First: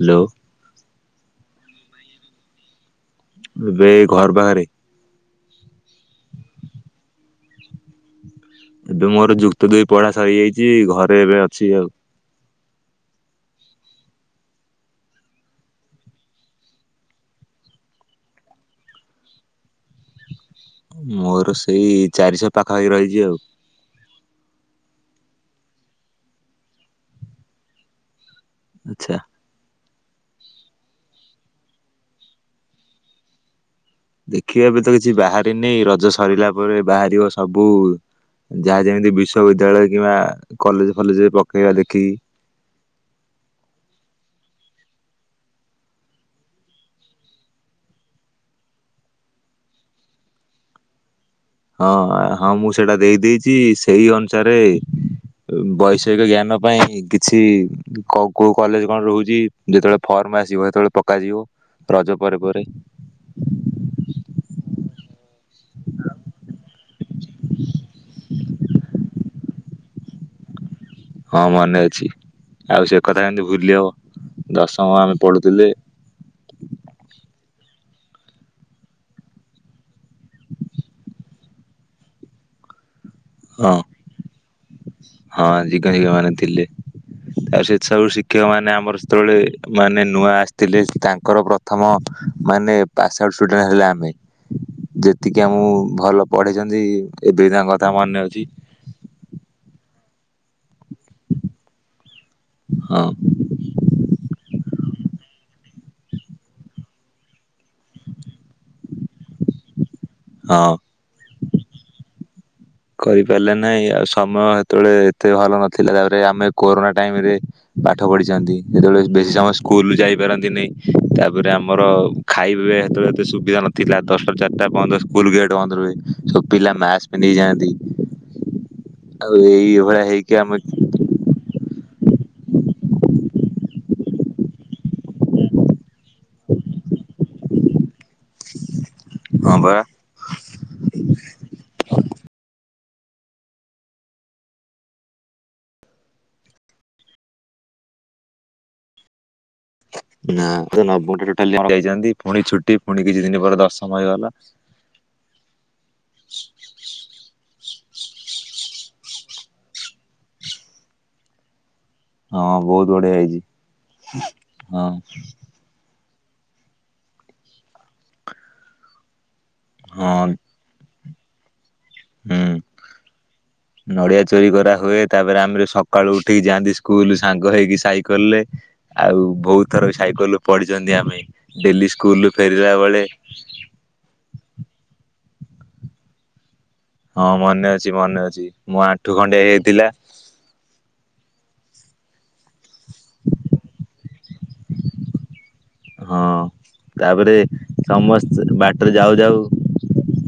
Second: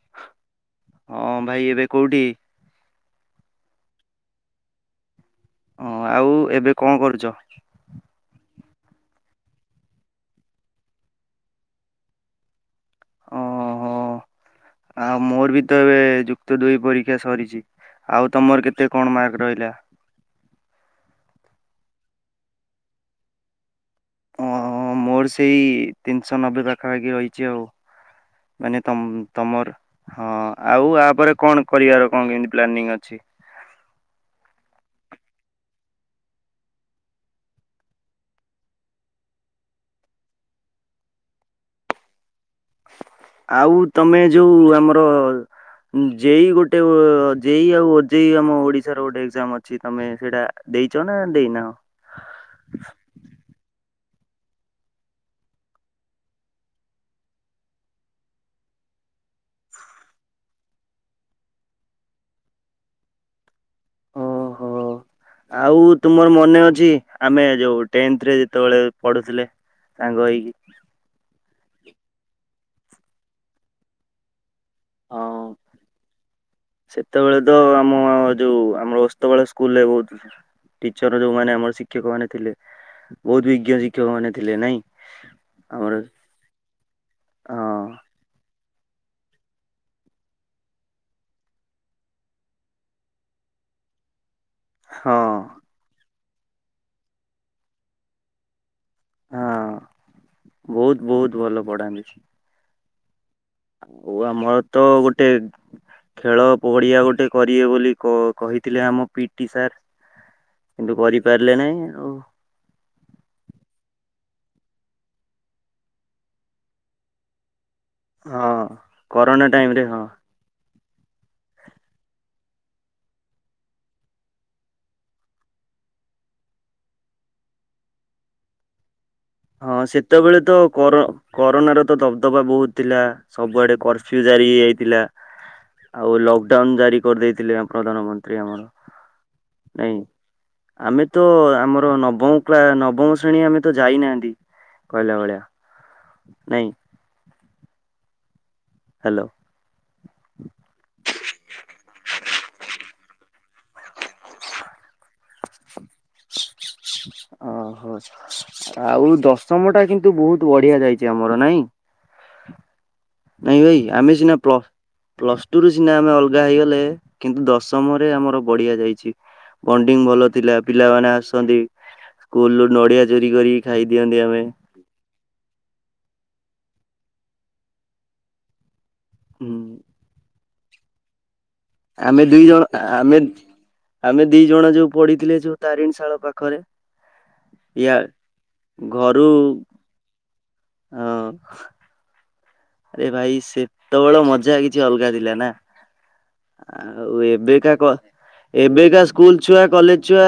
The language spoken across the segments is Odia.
ହ୍ୟାଲୋ। ହଁ ଭାଇ ଏବେ କୋଉଠି? ଏବେ ଏ ଘର ପାଖରେ। ହଁ ଆଉ ଏବେ କଣ କରୁଚ? ଏବେ ମୋର ଯୁକ୍ତ ଦୁଇ ପଢା ସରିଯାଇଚି ଘରେ ଏବେ ଅଛି ଆଉ। ଅ ହଁ ଆଉ ମୋର ବି ତ ଏବେ ଯୁକ୍ତ ଦୁଇ ପରୀକ୍ଷା ସରିଚି। ଆଉ ତମର କେତେ କଣ ମାର୍କ ରହିଲା? ମୋର ସେଇ ଚାରିଶହ ପାଖପାଖି ରହିଚି ଆଉ। ଓ ମୋର ସେଇ ତିନିଶହ ନବେ ପାଖାପାଖି ରହିଚି ଆଉ। ମାନେ ତ ଆଚ୍ଛା। ତମର ହଁ ଆଉ ତାପରେ କଣ କରିବାର କଣ କେମତି ପ୍ଲାନିଂ ଅଛି? ଦେଖିବା ଏବେ ତ କିଛି ବାହାରିନି ରଜ ସରିଲା ପରେ ବାହାରିବ ସବୁ ଯାହା ଯେମିତି ବିଶ୍ବିଦ୍ୟାଳୟ କିମ୍ବା କଲେଜେ ଫଲେଜେ ରେ ପକେଇବା ଦେଖି। ଆଉ ତମେ ଯୋଉ ଆମର ଯେଇ ଗୋଟେ ଯେଇ ଆଉ ଅ ଓଜେଇ ଆମ ଓଡିଶାର ଗୋଟେ ଏକ୍ଜାମ ଅଛି ତମେ ସେଇଟା ଦେଇଚ ନା ଦେଇନାହଁ? ହଁ ହଁ ମୁଁ ସେଇଟା ଦେଇ ଦେଇଚି ସେଇ ଅନୁସାରେ ଏ ବୈଷୟିକ ଜ୍ଞାନ ପାଇଁ କିଛି କୋଉ କୋଉ କଲେଜ କଣ ରହୁଛି? ଯେତେବେଳେ ଫର୍ମ ଆସିବ ସେତେବେଳେ ପକାଯିବ ରଜ ପରେ ପରେ। ଓହୋ। ଆଉ ତୁମର ମନେ ଅଛି ଆମେ ଯୋଉ ଟେନ୍ଥ ରେ ଯେତେବେଳେ ପଢୁଥିଲେ। ସାଙ୍ଗ ହେଇକି। ହଁ ମନେ ଅଛି। ଆଉ ସେ କଥା କେମିତି ଭୁଲି ହବ? ଦଶମ ଆମେ ହଁ। ପଢ଼ୁଥିଲେ। ସେତେବେଳେ ତ ଆମ ଯୋଉ ଆମର ଅସ୍ତବାଳା ସ୍କୁଲରେ ବହୁତ। ଟିଚର ଯୋଉମାନେ ଆମର ଶିକ୍ଷକ ମାନେ ଥିଲେ। ବହୁତ ହଁ ବିଜ୍ଞ ଶିକ୍ଷକ ମାନେ ଥିଲେ ନାଇଁ ଆମର। ତା ହଁ ସେ ସବୁ ଶି ମୁଖ୍ୟ ମାନେ ଆମର ସେତେବେଳେ ମାନେ ନୂଆ ଆସିଥିଲେ ତାଙ୍କର ପ୍ରଥମ ମାନେ। ପାସ୍ ଆଉଟ ଷ୍ଟୁଡେଣ୍ଟ ହେଲେ ଆମେ। ହଁ ଯେତିକି ଆମକୁ ଭଲ ପଢେଇଛନ୍ତି ଏବେ ବି ତାଙ୍କ କଥା ମନେ ଅଛି। ହଁ ବହୁତ ବହୁତ ଭଲ ପଢାନ୍ତି। ହଁ। ଓ ଆମର ତ ଗୋଟେ। ଖେଳ ପଡିଆ ଗୋଟେ କରିବେ ବୋଲି କ-କହିଥିଲେ ଆମ ପିଟି ସାର୍। ହଁ। କିନ୍ତୁ କରିପାରିଲେ ନାହିଁ ଆଉ। କରିପାରିଲେ ନାଇଁ ଆଉ ସମୟ ସେତେବେଳେ ଏତେ ଭଲ ନଥିଲା ତାପରେ ଆମେ କୋରୋନା ଟାଇମରେ। ପାଠ ହଁ ପଢ଼ିଛନ୍ତି ଯେତେବେଳେ ବେଶୀ କରୋନା ସମୟ ଟାଇମ ରେ ସ୍କୁଲ ହଁ। ଯାଇପାରନ୍ତିନି। ତାପରେ ଆମର ଖାଇବା ସେତେବେଳେ ଏତେ ସୁବିଧା ନଥିଲା ଦଶଟାରୁ ଚାରିଟା ପର୍ଯ୍ୟନ୍ତ ସ୍କୁଲ ଗେଟ ବନ୍ଦ ରୁହେ। ସବୁ ପିଲା ମାସ୍କ ପିନ୍ଧିକି ଯାଆନ୍ତି ଆଉ ହଁ ଏଇଭଳିଆ ହେଇକି ସେତେବେଳେ ତ ଆମ। କରୋ କରୋନାର ତ ଦବଦବା ବହୁତ ଥିଲା ସବୁଆଡେ କର୍ଫ୍ୟୁ ଜାରି ହେଇଯାଇଥିଲା। ଆଉ ଲକଡାଉନ ଜାରି କରିଦେଇଥିଲେ ଅ ପ୍ରଧାନମନ୍ତ୍ରୀ ଆମର ହଁ ପରା ନାଇଁ। ଆମେ ତ ଆମର ନବମ କ୍ଲା ନବମ ଶ୍ରେଣୀ ଆମେ ତ ଯାଇନା ତି କହିଲା ଭଳିଆ ନାଇଁ। ହାଲୋ। ନା ନବମ ଟୋଟାଲ [unintelligible] ଯାଇଛନ୍ତି ପୁଣି ଛୁଟି ପୁଣି କିଛି ଦିନ ପରେ ଦଶମ ହେଇଗଲା। ଓ ହୋ। ଆଉ ଦଶମ ଟା କିନ୍ତୁ ବହୁତ ବଢିଆ ଯାଇଛି ଆମର ନାଇଁ। ହଁ ବହୁତ ବଢିଆ ହେଇଛି ନାଇଁ ଭାଇ ଆମେ ସିନା ପ୍ଳ ହଁ ପ୍ଲସ ଟୁ ରୁ ସିନା ଆମେ ଅଲଗା ହେଇଗଲେ କିନ୍ତୁ ଦଶମରେ ଆମର ବଢିଆ ଯାଇଛି। ବଣ୍ଡିଙ୍ଗ ହଁ ଭଲ ଥିଲା। ପିଲାମାନେ ଆସନ୍ତି। ହୁଁ। ସ୍କୁଲରୁ ନଡ଼ିଆ ଚୋରି କରି ଖାଇଦିଅନ୍ତି ଆମେ। ହୁଏ ତାପରେ ଆମେ ସକାଳୁ ଉଠିକି ଯାଆନ୍ତି ସ୍କୁଲ ସାଙ୍ଗ ହେଇକି ସାଇକେଲରେ। ଆଉ ହୁଁ ବହୁତ ଥର ସାଇକେଲରୁ ପଡିଛନ୍ତି ଆମେ ଡେଲି ଆମେ ସ୍କୁଲ ଦି ଜଣ ଫେରିଲା ବେଳେ। ଆମେ ଆମେ ଦି ଜଣ ଯୋଉ ପଡିଥିଲେ ଯୋଉ ତାରିଣୀ ଶାଳ ପାଖରେ। ହଁ ମନେ ଅଛି ୟା ମନେ ଅଛି ମୋ ଆଣ୍ଠୁ ଘରୁ ଖଣ୍ଡିଆ ହେଇଥିଲା। ହଁ। ଆରେ ଭାଇ ସେତେବେଳେ ମଜା କିଛି ଅଲଗା ଥିଲା ନା। ହଁ ଆଉ ତାପରେ ଏବେକା କ ସମସ୍ତେ ବାଟରେ ଏବେକା ଯାଉ ଯାଉ ସ୍କୁଲ ଛୁଆ। କଲେଜ ଛୁଆ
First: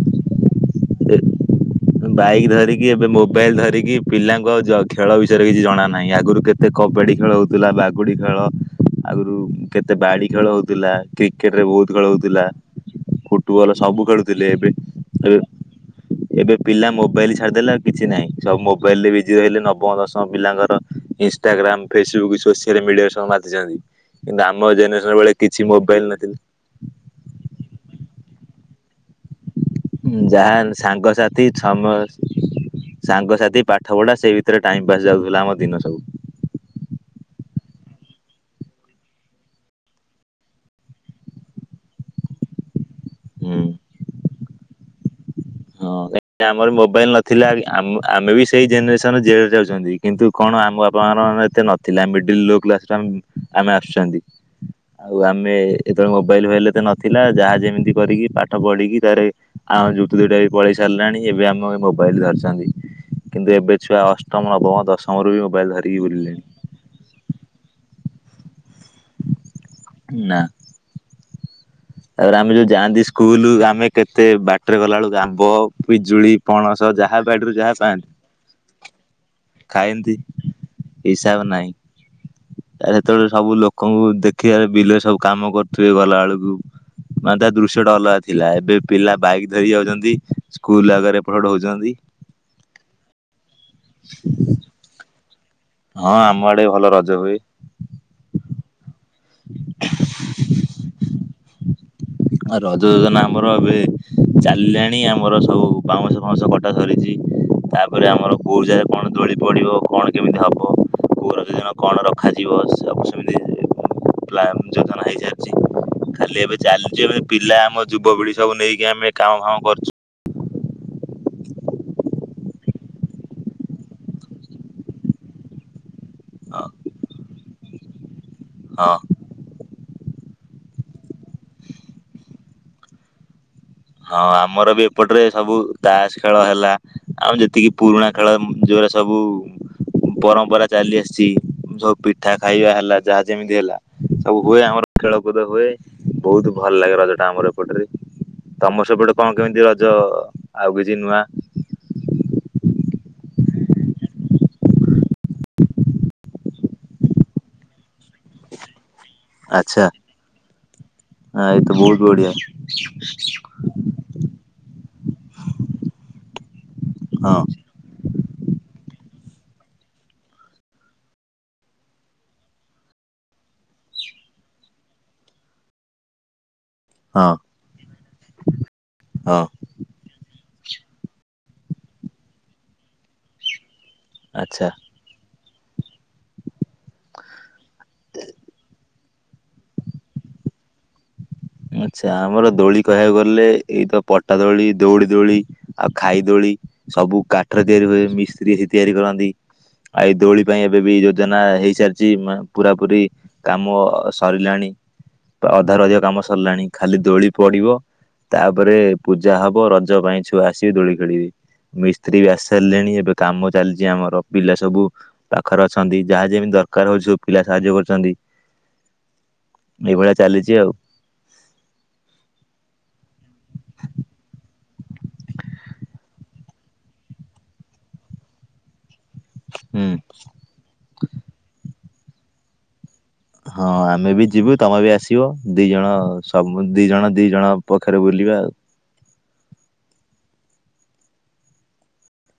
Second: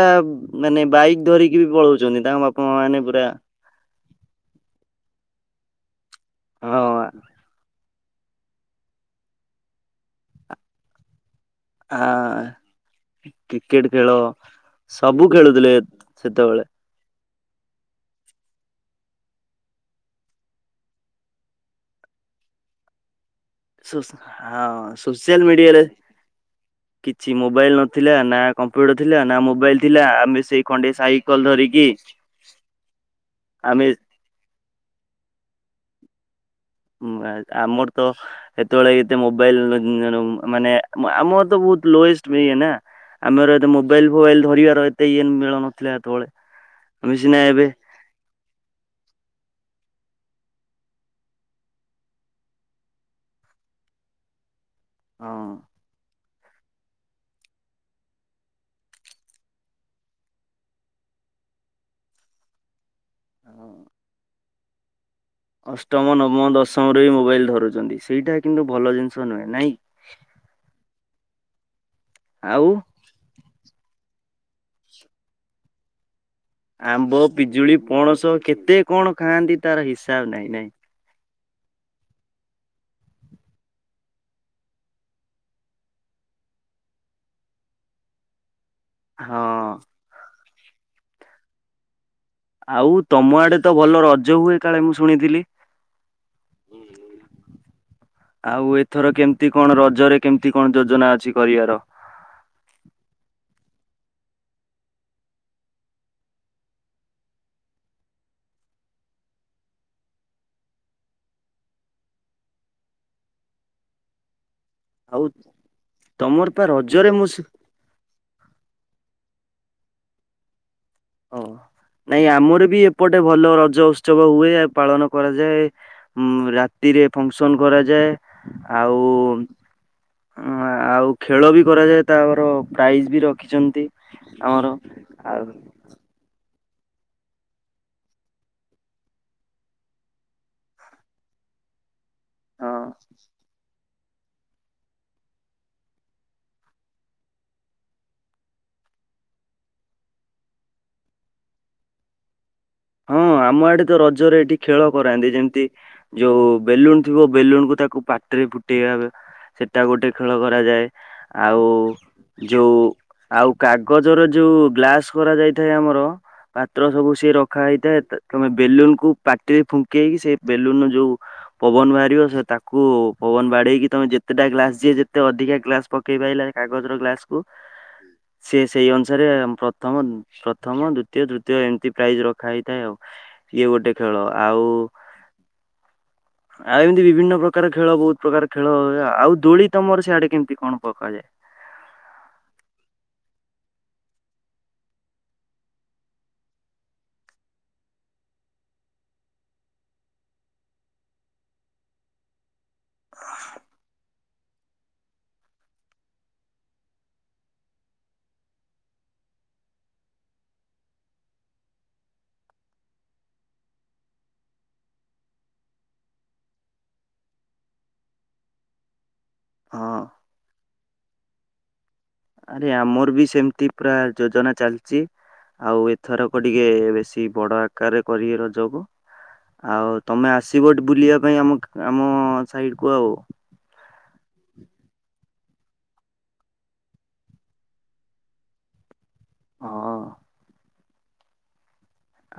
ମାନେ ବାଇକ୍ ଧରିକି ବି ପଳଉଛନ୍ତି ତାଙ୍କ ବାପା, ମା ମାନେ ପୁରା। ସାଇକେଲ ଧରିକି। ପିଲାଙ୍କ ଜ ଖେଳ ବିଷୟରେ କିଛି ଜଣା ନାହିଁ ଆଗରୁ କେତେ ହଁ କବାଡି ଖେଳ ହଉଥିଲା। ବାଗୁଡି ଖେଳ। ଆଗରୁ କେତେ ବାଡି ଖେଳ ହଉଥିଲା କି କେଟ ରେ ବହୁତ ଆ ଖେଳହଉଥିଲା ଫୁଟବଲ କ୍ରିକେଟ ସବୁ ଖେଳ ଖେଳୁଥିଲି ଏବେ ସବୁ ଏବେ ଖେଳୁଥିଲେ ଏବେ ସେତେବେଳେ। ପିଲା ମୋବାଇଲ ଛାଡିଦେଲା କିଛି ନାହିଁ ସବୁ ମୋବାଇଲରେ ବିଜି ରହିଲେ ନବ ଦଶମ ପିଲାଙ୍କର ଇନଷ୍ଟାଗ୍ରାମ ଫେସବୁକ୍ ସୋସିଆଲ୍ ମିଡ଼ିଆରେ ସବୁ ମାତିଚନ୍ତି କିନ୍ତୁ ଆମ ହଁ ଜେନେରେସନ୍ ବେଳେ ସୋସିଆଲ କିଛି ମିଡିଆରେ ମୋବାଇଲ୍ ନଥିଲା କିଛି ମୋବାଇଲ ନଥିଲା ନା କମ୍ପ୍ୟୁଟର ଥିଲା ନା ମୋବାଇଲ ଥିଲା ଆମେ ଯାହା ସେଇ ଖଣ୍ଡେ ସାଇକେଲ ସାଙ୍ଗସାଥି ଧରିକି ସମ ସାଙ୍ଗସାଥି ଆମେ ପାଠ ପଢା ସେ ସେଥିରେ ଟାଇମ୍ ପାସ୍ ଯାଉଥିଲା ଆମ ଦିନ ସବୁ। ହୁଁ ଆଁ ଆମର ତ ସେତେବେଳେ ଏତେ ମୋବାଇଲ ମାନେ ମ ଆମର ତ ବହୁତ ଲୋଏଷ୍ଟ ପି ଇଏ ନା ଆମର ହୁଁ ଏତେ ମୋବାଇଲ ଫୋବାଇଲ ଧରିବାର ଏତେ ଇଏ ମିଳନ ହଁ କାହିଁକି ନା ଆମର ମୋବାଇଲ ନଥିଲା ଆମ ଆମେ ବି ସେ ସେଇ ଜେନେରେସନ୍ ଜେଡ଼େ ଯାଉଚନ୍ତି କିନ୍ତୁ କଣ ଆମ ବାପା ମାଙ୍କ ମାନ ଏତେ ନଥିଲା ମିଡିଲ୍ ଲୋ କ୍ଲାସ ଆମେ ଆମେ ଆସୁଛନ୍ତି ଆଉ ହଁ ଆମେ ଯେତେବେଳେ ମୋବାଇଲ ଫୋବାଇଲି ଏତେ ନଥିଲା ଯାହା ଯେମିତି କରିକି ପାଠ ପଢ଼ିକି ତାର ଆଉ ଯୁକ୍ତ ଦୁଇଟା ପଳେଇ ସାରିଲାଣି ଏବେ ଆମ ମୋବାଇଲ ଧରିଚନ୍ତି କିନ୍ତୁ ଏବେ ଛୁଆ ଅଷ୍ଟ ଅଷ୍ଟମ ନବମ ଦଶମ ରୁ ବି ମୋ ଅଷ୍ଟମ, ନବମ ଦଶମରୁ ବି ମୋବାଇଲ ଧରୁଚ ନ୍ତି ସେଇଟା କିନ୍ତୁ ଭଲ ଜିନିଷ ନୁହେଁ ନାଇ କି? ନା। ଆଉ ଆମେ ଯୋଉ ଯାଆନ୍ତି ସ୍କୁଲ ଆମେ କେତେ ବାଟରେ ଗଲାବେଳକୁ ଆମ୍ବ, ପିଜୁଳି ପଣସ ଆମ୍ବ, ଯାହା ବାଡିରୁ ପିଜୁଳି, ପଣସ କେତେ କଣ ଖାଆନ୍ତି। ତାର ଖାଏନ୍ତି ହିସାବ ନାହିଁ ନାଇଁ ହିସାବ ନାହିଁ। ଆ ସେତେବେଳେ ସବୁ ଲୋକଙ୍କୁ ଦେଖିବାରେ ବିଲରେ ସବୁ କାମ କରୁଥିବେ ଗଲା ବେଳକୁ। ମାତା ଦୃଶ୍ୟ ଟା ଅଲଗା ଥିଲା ଏବେ ପିଲା ବାଇକ୍ ଧରି ହଁ ଯାଉଚନ୍ତି ସ୍କୁଲ ଆଗରେ ଏପଟ ସେପଟ ହୋଉଚନ୍ତି। ଆଉ ତମ ଆଡେ ତ ଭଲ ରଜ ହୁଏ କାଳେ ମୁଁ ଶୁଣିଥିଲି? ହଁ ଆମ ଆଡେ ବି ଭଲ ରଜ ହୁଏ। ଆଉ ଏଥର କେମିତି କଣ ରଜରେ କେମିତି କଣ ଯୋଜନା ଅଛି କରିବାର? ଆ ରଜ ଯୋଜନା ଆମର ଏବେ ଚାଲିଲାଣି ଆମର ସବୁ ବାଉଁଶ ଫାଉଁଶ କଟା ସରିଚି। ତାପରେ ଆମର କୋଉ ଜାଗାରେ କଣ ଦୋଳି ପଡିବ କଣ କେମିତି ହବ କୋଉ ରଜଦିନ କଣ ରଖାଯିବ ସବୁ ସେମିତି ପ୍ଳାନ ଯୋଜନା ଆଉ ହେଇସାରିଚି ଖାଲି ତମର ଏବେ ପା ଚାଲିଚି ରଜରେ ଏବେ ମୁଁ ଶୁ ପିଲା ଆମର ଯୁବପିଢି ସବୁ ନେଇକି ଆମେ କାମ ଫାମ କରୁଚୁ। ଓ ନାଇଁ ଆମର ବି ଏପଟେ ଭଲ ରଜ ଉତ୍ସବ ହୁଏ ଆଉ ପାଳନ କରାଯାଏ। ଉଁ ହଁ। ରାତିରେ ଫଙ୍କସନ୍ କରାଯାଏ ହଁ। ଆଉ ଉଁ ଅଁ ଆଉ ଖେଳ ବି କରାଯାଏ ତାପର ପ୍ରାଇଜ୍ ବି ରଖ ରଖିଚନ୍ତି ହଁ ଆମର ବି ଏପଟରେ ଆଉ ସବୁ ତାସ ଖେଳ ହେଲା ଆଉ ଯେତିକି ପୁରୁଣା ଖେଳ ଯୋରା ସବୁ ପରମ୍ପରା ଚାଲି ଆସିଚି ଯୋଉ ପିଠା ଖାଇବା ହଁ। ହେଲା ଯାହା ଯେମିତି ହେଲା ସବୁ ହୁଏ ଆମର ଖେଳ କୁଦ ହୁଏ ବହୁତ ଭଲ ଲାଗେ ରଜ ଟା ଆମର ଏପଟରେ। ତମର ସେପଟେ କଣ କେମିତି ରଜ ଆଉ କିଛି ନୂଆ ହଁ ଆମ ଆଡେ ତ ରଜରେ ଏଠି ଖେଳ କରାନ୍ତି ଯେମିତି ଯୋଉ ବେଲୁନ ଥିବ ବେଲୁନ କୁ ତାକୁ ପା ଟିରେ ଫୁଟେଇ ଆଚ୍ଛା ସେଟା ଗୋଟେ ଖେଳ କରାଯାଏ ଏଇ ଆଉ ତ ବହୁତ ବଢିଆ ଯଉ ଆଉ କାଗଜରେ ଯୋଉ ଗ୍ଲାସ କରାଯାଇଥାଏ ଆମର ପାତ୍ର ସବୁ ସିଏ ହଁ ରଖ ରଖା ହେଇଥାଏ ତ ତମେ ବେଲୁନ କୁ ପାଟିରେ ଫୁଙ୍କିଇକି ସେ ବେଲୁନ ଯୋଉ ପବନ ବାହାରିବ ସେ ତାକୁ ପବନ ବାଡେଇକି ତମେ ଯେତେଟା ଗ୍ଲାସ ଯିଏ ଯେତେ ଅଧିକା ଗ୍ଲାସ ପକେଇ ପାଇଲା କାଗଜର ହଁ ଗ୍ଲାସକୁୁ ସେ ସେଇ ଅନୁସାରେ ହଁ ପ୍ର ପ୍ରଥମ ପ୍ରଥମ, ଦ୍ଵିତୀୟ, ତୃତୀୟ ଏମିତି ପ୍ରାଇଜ ରଖା ହେଇଥାଏ ଆଉ। ଇଏ ଗୋଟେ ଖେଳ, ଆଉ ଆଚ୍ଛା ଆଉ ଏମିତି ବିଭିନ୍ନ ପ୍ରକାର ଖେଳ ବହୁତ ପ୍ରକାର ଖେଳ, ଆଉ ଦୋଳି ତମର ସେଆଡେ କେମିତି କଣ ପକାଯାଏ? ଆଚ୍ଛା, ଆମର ଦୋଳି କହିବାକୁ ଗଲେ ଏଇତ ପଟା ଦୋଳି, ଦଉଡି ଦୋଳି। ଆଉ ଖାଇ ଦୋଳି, ସବୁ କାଠରେ ତିଆରି ହୁଏ ମିସ୍ତ୍ରୀ ତିଆରି ହି କରନ୍ତି। ଆ ଏଇ ଦୋଳି ପାଇଁ ଏବେ ବି ଯୋଜନା ହେଇସାରିଛି ମାନେ ପୁରା ପୁରି କାମ ସରିଲାଣି ବା ଅଧାରୁ ଅଧିକ କାମ ସରିଲାଣି ଖାଲି ଦୋଳି ପଡିବ। ତାପରେ ପୂଜା ହବ ରଜ ପାଇଁ ଛୁଆ ଆସିବେ ଦୋଳି ଖେଳିବେ। ମିସ୍ତ୍ରୀ ବି ଆସିସାରିଲେଣି ଏବେ କାମ ଚାଲିଛି ଆମର ପିଲା ସବୁ ପାଖରେ ଅଛନ୍ତି ଯାହା ଯେମିତି ଦରକାର ହଉଛି ସବୁ ପିଲା ସାହାଯ୍ୟ କରୁଛନ୍ତି। [inaudible] ହଁ ଏଇଭଳିଆ ଚାଲିଛି ଆଉ। ଆରେ ଆମର ବି ସେମିତି ପୁରା ଯୋଜନା ଚାଲିଚି। ଆଉ ଏଥରକ ଟିକେ ବେଶୀ ବଡ ଆକାରରେ କରିବେ ରଜକୁ। ହୁଁ। ଆଉ ତମେ ଆସିବ ଏଠି ବୁଲିବା ପାଇଁ ଆମ ଆମ ସାଇଡ଼କୁ ଆଉ। ହଁ ଆମେ ବି ଯିବୁ ତମେ ବି ଆସିବ ଦି ଜଣ ସମୁ ଦି ଜଣ ଦି ଜଣ ପଖାରେ ବୁଲିବା ଆଉ। ହଁ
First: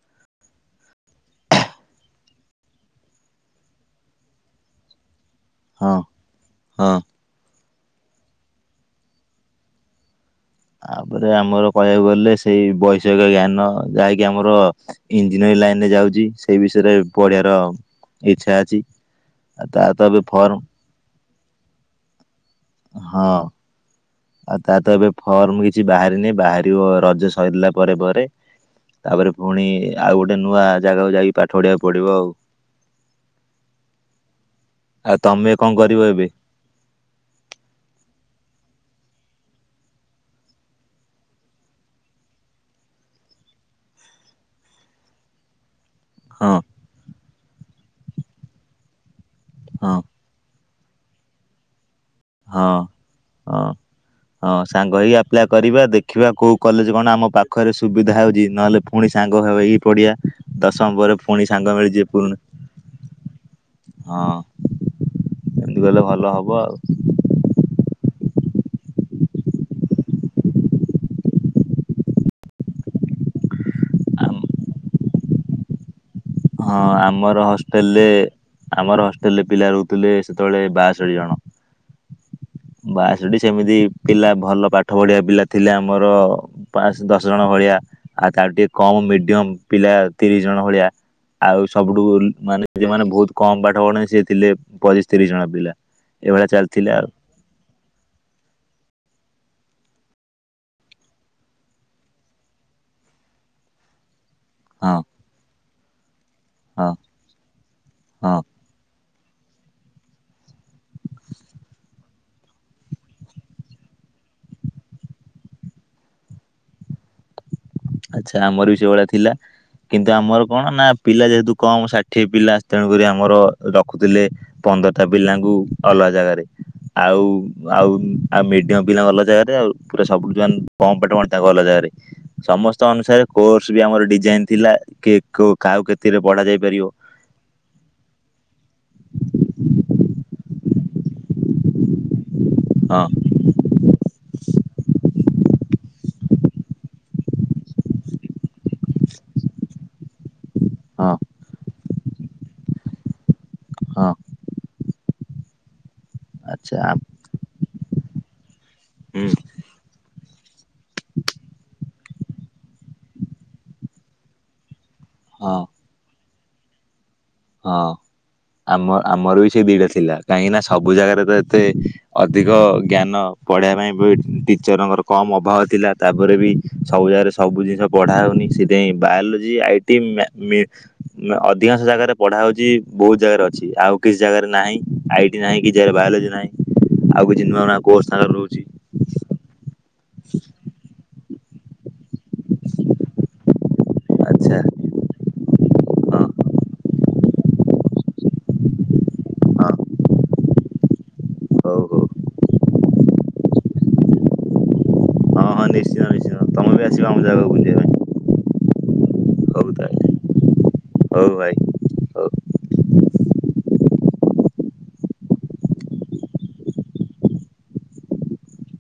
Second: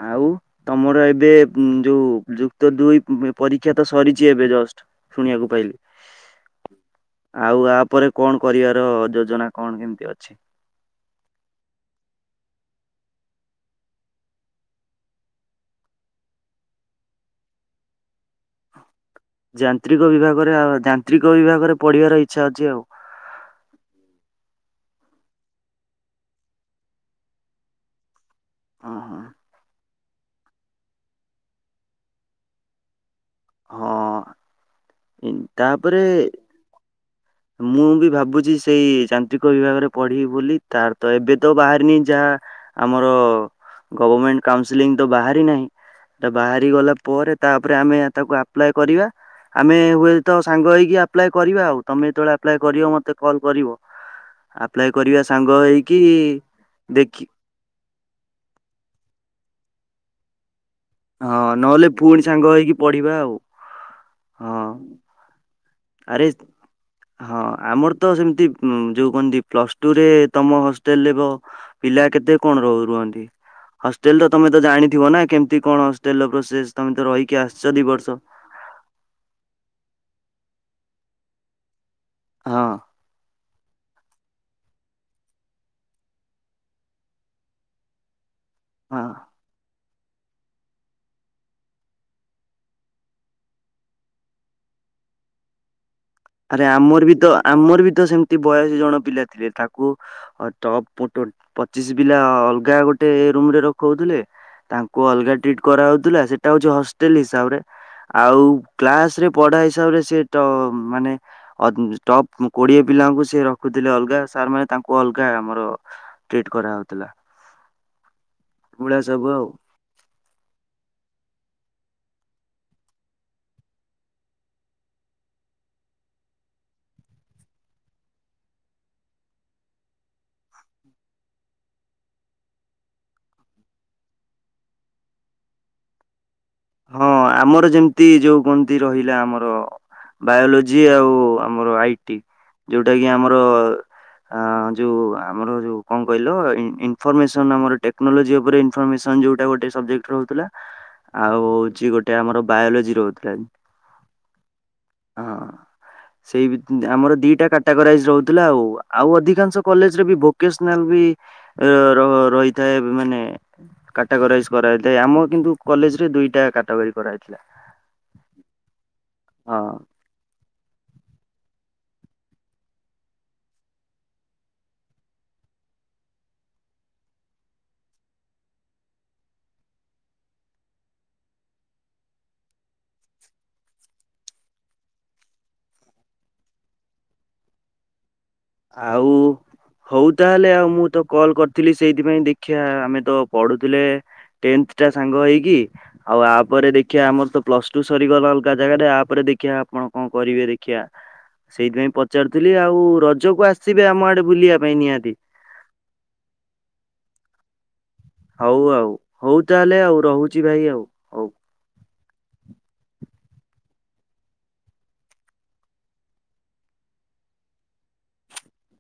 ଆଉ ତମର ଏବେ ଉଁ ଯୋଉ ଯୁକ୍ତ ଦୁଇ ପରୀକ୍ଷା ତ ସରିଛି ଏବେ ଜଷ୍ଟ। ଶୁଣିବାକୁ ପାଇଲି। ହଁ ହଁ। ଆଉ ଆପରେ କଣ କରିବାର ଯୋଜନା କଣ କେମିତି ଅଛି? ଆପରେ ଆମର କହିବାକୁ ଗଲେ ସେଇ ବୈଷୟିକ ଜ୍ଞାନ ଯାହାକି ଆମର ଇଞ୍ଜିନିୟରିଂ ଲାଇନରେ ଯାଉଛି ସେଇ ବିଷୟରେ ପଢ଼ିବାର ଇଚ୍ଛା ଅଛି। ଆଉ ତା ତ ଯାନ୍ତ୍ରିକ ଏବେ ବିଭାଗରେ ଫର୍ମ ଆ ଯାନ୍ତ୍ରିକ ବିଭାଗରେ ପଢ଼ିବାର ଇଚ୍ଛା ଅଛି ଆଉ। ହଁ। ଆଉ ତାର ତ ଏବେ ଫର୍ମ କିଛି ବାହାରିନେଇ ବାହାରିବ ରଜ ସରିିଲା ପରେ ପରେ? ଓହୋ ତାପରେ ପୁଣି ଆଉ ଗୋଟେ ନୂଆ ଜାଗାକୁ ଯାଇକି ପାଠ ପଢିବାକୁ ପଡ଼ିବ ଆଉ। ହଁ ଆଉ ଉଁ ତମେ କଣ ତାପରେ କରିବ ଏବେ ମୁଁ ବି ଭାବୁଛି ସେଇ ଯାନ୍ତ୍ରିକ ବିଭାଗରେ ପଢ଼ିବି ବୋଲି ତାର ତ ଏବେ ତ ବାହାରିନି ଯା ଆମର ଗଭରମେଣ୍ଟ କାଉସିଲଂ ତ ବାହାରି ନାହିଁ ତା ହଁ ବାହାରି ଗଲା ପରେ ତାପରେ ଆମେ ତାକୁ ଆପ୍ଲାଏ କରିବା, ଆମେ ହଁ ହୁଏ ତ ସାଙ୍ଗ ହେଇକି ଆପ୍ଲାଏ କରିବା ଆଉ ତମେ ଯେତେବେଳେ ଆପ୍ଲାଏ ହଁ କରିବ ମତେ କଲ୍ ହଁ କରିବ। ହଁ ଆପ୍ଲାଏ ସାଙ୍ଗ ହେଇ କରିବା ଆପ୍ଲାଏ ସାଙ୍ଗ କରିବା ହେଇକି ଦେଖିବା କୋଉ କଲେଜ କଣ ଦେଖି ଆମ ପା ଖରେ ସୁବିଧା ହଉଛି ନହେଲେ ଫୁଣି ସାଙ୍ଗ ହେଇ ପଡ଼ିବା, ଦଶମ ପରେ ଫୁଣି ସାଙ୍ଗ ମିଳିଯିବେ ପୁଣି। ପଢ଼ିବା ଆଉ ହଁ ଗଲେ ଆରେ ଭଲ ହବ ଆଉ। ହଁ ଆମର ତ ସେମିତି ଉଁ ଯୋଉ କଣତି ପ୍ଲସ୍ଟୁରେ ତମ ହଷ୍ଟେଲରେ କ ପିଲା କେତେ କଣ ରହୁ ରୁହନ୍ତି? ହଷ୍ଟେଲର ତ ଆମ ତମେ ତ ଜାଣିଥିବ ନା କେମତି କଣ ହଷ୍ଟେଲର ଅବସ୍ ହଁ ଆମର ହଷ୍ଟେଲରେ ଆମର ହଷ୍ଟେଲରେ ପିଲା ରହୁଥିଲେ ସେତେବେଳେ ବାଆଷଠି ଜଣ। ହଁ ବାଆଷଠି ସେମିତି ପିଲା ଭଲ ପାଠ ପଢ଼ିବା ପିଲା ଥିଲେ ଆମର ପାସ୍ ଦଶ ଜଣ ଭଳିଆ, ଆଉ ତାଠୁ ଟିକେ କମ୍ ହଁ। ମିଡିୟମ୍ ପିଲା ତିରିଶ ଜଣ ଭଳିଆ। ଆଉ ସବୁଠୁ ମାନେ ଯୋଉମାନେେ ବହୁତ କମ ପାଠ ପଢ଼େ ସେ ଥିଲେ ପଚିଶ ତିରିଶ ଜଣ ପିଲା। ଏଇଭଳିଆ ଆରେ ଚାଲିଥିଲା ଆମର ଆଉ ବି ତ ଆମର ବି ତ ସେମିତି ବୟାଶୀ ଜଣ ପିଲା ଥିଲେ ତାକୁ ଆଉ ଟପ୍ ଟୋ ପଚିଶ ପିଲା ଅଲଗା ଗୋଟେ ରୁମରେ ରଖଉଥିଲେ। ହଁ ତାଙ୍କୁ ଅଲଗା ଟ୍ରିଟ କରାହଉଥିଲା ସେଇଟା ହଉଛି ହଁ ହଷ୍ଟେଲ ହିସାବରେ ହଁ ଆଉ କ୍ଲାସରେ ପଢା ହିସାବରେ ସେ ତ ମାନେ ଟପ୍ କୋଡିଏ ପିଲାଙ୍କୁ ସେ ରଖୁଥିଲେ ଅଲଗା ସାର୍ ମେ ତାଙ୍କୁ ଅଲଗା ଆମର ଟ୍ରିଟ କରାହଉଥିଲା। ଆଚ୍ଛା ଆମର ବି ଏଭଳିଆ ସେଭଳିଆ ସବୁ ଥିଲା। ଆଉ କିନ୍ତୁ ଆମର କଣ ନା ପିଲା ଯେହେତୁ କମ ଷାଠିଏ ପିଲା ତେଣୁ କରି ଆମର ରଖୁଥିଲେ ପନ୍ଦରଟା ପିଲାଙ୍କୁ ଅଲଗା ଜାଗାରେ। ଆଉ ଆଉ ଆଉ ମିଡିମ ପିଲାଙ୍କ ଅଲଗା ଜାଗାରେ ଆଉ ପୁରା ସବୁ ଜାଙ୍କ କମ ପାଠ ପଡ଼ିଥିବା ତାଙ୍କୁ ଅଲଗା ଜାଗାରେ। ସମସ୍ତ ଅନୁସାରେ କୋର୍ସ ବି ଆମର ଡିଜାଇନ ଥିଲା କି କୋଉ କାହାକୁ କେତିକିରେ ପଢା ଯାଇ ପାରିବ। ହଁ ଆମର ଯେମିତି ଯୋଉ କଣନ୍ତି ରହିଲା ଆମର ବାୟୋଲୋଜି ଆଉ ଆମର ଆଇଟି ଯୋଉଟା ହଁ କି ଆମର ଆ ଯୋଉ ଆମର ଯୋଉ କଣ କହିଲ ଇନଫର୍ମେସନ ଆମର ଟେକ୍ନୋଲୋଜି ଉପରେ ଇନ ଇନ୍ଫର୍ମେସନ ଯୋଉଟା ଗୋଟେ ସବଜେକଟ ରହୁଥିଲା। ହଁ ଆଉ ହଉଛି ଗୋଟେ ଆମର ବାୟୋଲୋଜି ରହୁଥିଲା। ହଁ ହଁ ସେଇ ଭି ଆଚ୍ଛା ଆମର ଦିଟା କାଟାଗୋରାଇଜ ରହୁଥିଲା ଆଉ ଆଉ ହୁଁ ଅଧିକାଂଶ କଲେଜରେ ବି ବୋ ଭୋକେନ୍ସନାଲ ବି ର ରହିଥାଏ ମାନେ କାଟାଗୋରାଇଜ କରାଯାଇଥାଏ ଆମ କିନ୍ତୁ ହଁ କଲେଜରେ ଦୁଇଟା କାଟାଗୋରି କରାଯାଇଥିଲା। ହଁ ଆମ ଆମର ବି ସେ ହଁ। ଦିଟା ଥିଲା କାହିଁକି ନା ସବୁ ଜାଗାରେ ତ ଏତେ ଅଧିକ ଜ୍ଞାନ ପଢିବା ପାଇଁ ବି ଟିଚରଙ୍କର କମ୍ ଅଭାବ ଥିଲା ତାପରେ ବି ସବୁ ଜାଗାରେ ସବୁ ଜିନିଷ ପଢା ହଉନି ସେଇଥିପାଇଁ ବାୟୋଲୋଜି ଆଇଟି ମ୍ୟା ମି ଅଧିକାଂଶ ଜାଗାରେ। ପଢା ହଉଛି ବହୁତ ଜାଗାରେ ଅଛି ଆଉ କିଛି ଜାଗାରେ ନାହିଁ ଆଇ ଟି ନାହିଁ କି ଜୟ ବାୟୋଲୋଜି ନାହିଁ। ଆଉ କିଛି ନୂଆ ନୂଆ କୋରସ ସାଙ୍ଗରେ ରହୁଛି। ଆଉ ହଉ ତାହେଲେ ଆଉ ମୁଁ ତ କଲ୍ କରିଥିଲି ସେଇଥିପାଇଁ ଦେଖି ଶିକ୍ଷା ଆମେ ତ ପଢୁଥିଲେ। ଆଚ୍ଛା ଟେନ୍ଥ ଟା ସାଙ୍ଗ ହେଇକି ହଁ ଆଉ ଆପରେ ଦେଖିବା ଆମର ତ ପ୍ଲସ୍ ଟୁ ସରିଗଲା ଅଲଗା ଜାଗାରେ ଆପରେ ହଁ ଦେଖିବା ଆପଣ କଣ କରିବେ ଦେଖିବା ହଉ ସେଇଥିପାଇଁ ହଉ ପ ପଚାରୁଥିଲି ଆଉ ରଜକୁ ଆସିବେ ଆମ ଆଡେ ବୁଲିବା ପାଇଁ ନିହାତି। ହଁ ହଁ ନିଶ୍ଚିନ୍ତ ନିଶ୍ଚିନ୍ତ ତମେ ବି ଆସିବ ଆମ ଜାଗାକୁ ବୁଲିବାକୁ। ହଉ ଆଉ ହଉ ତାହେଲେ ଆଉ ରହୁଛି ଭାଇ ଆଉ। ହଉ ଭାଇ। ହଉ।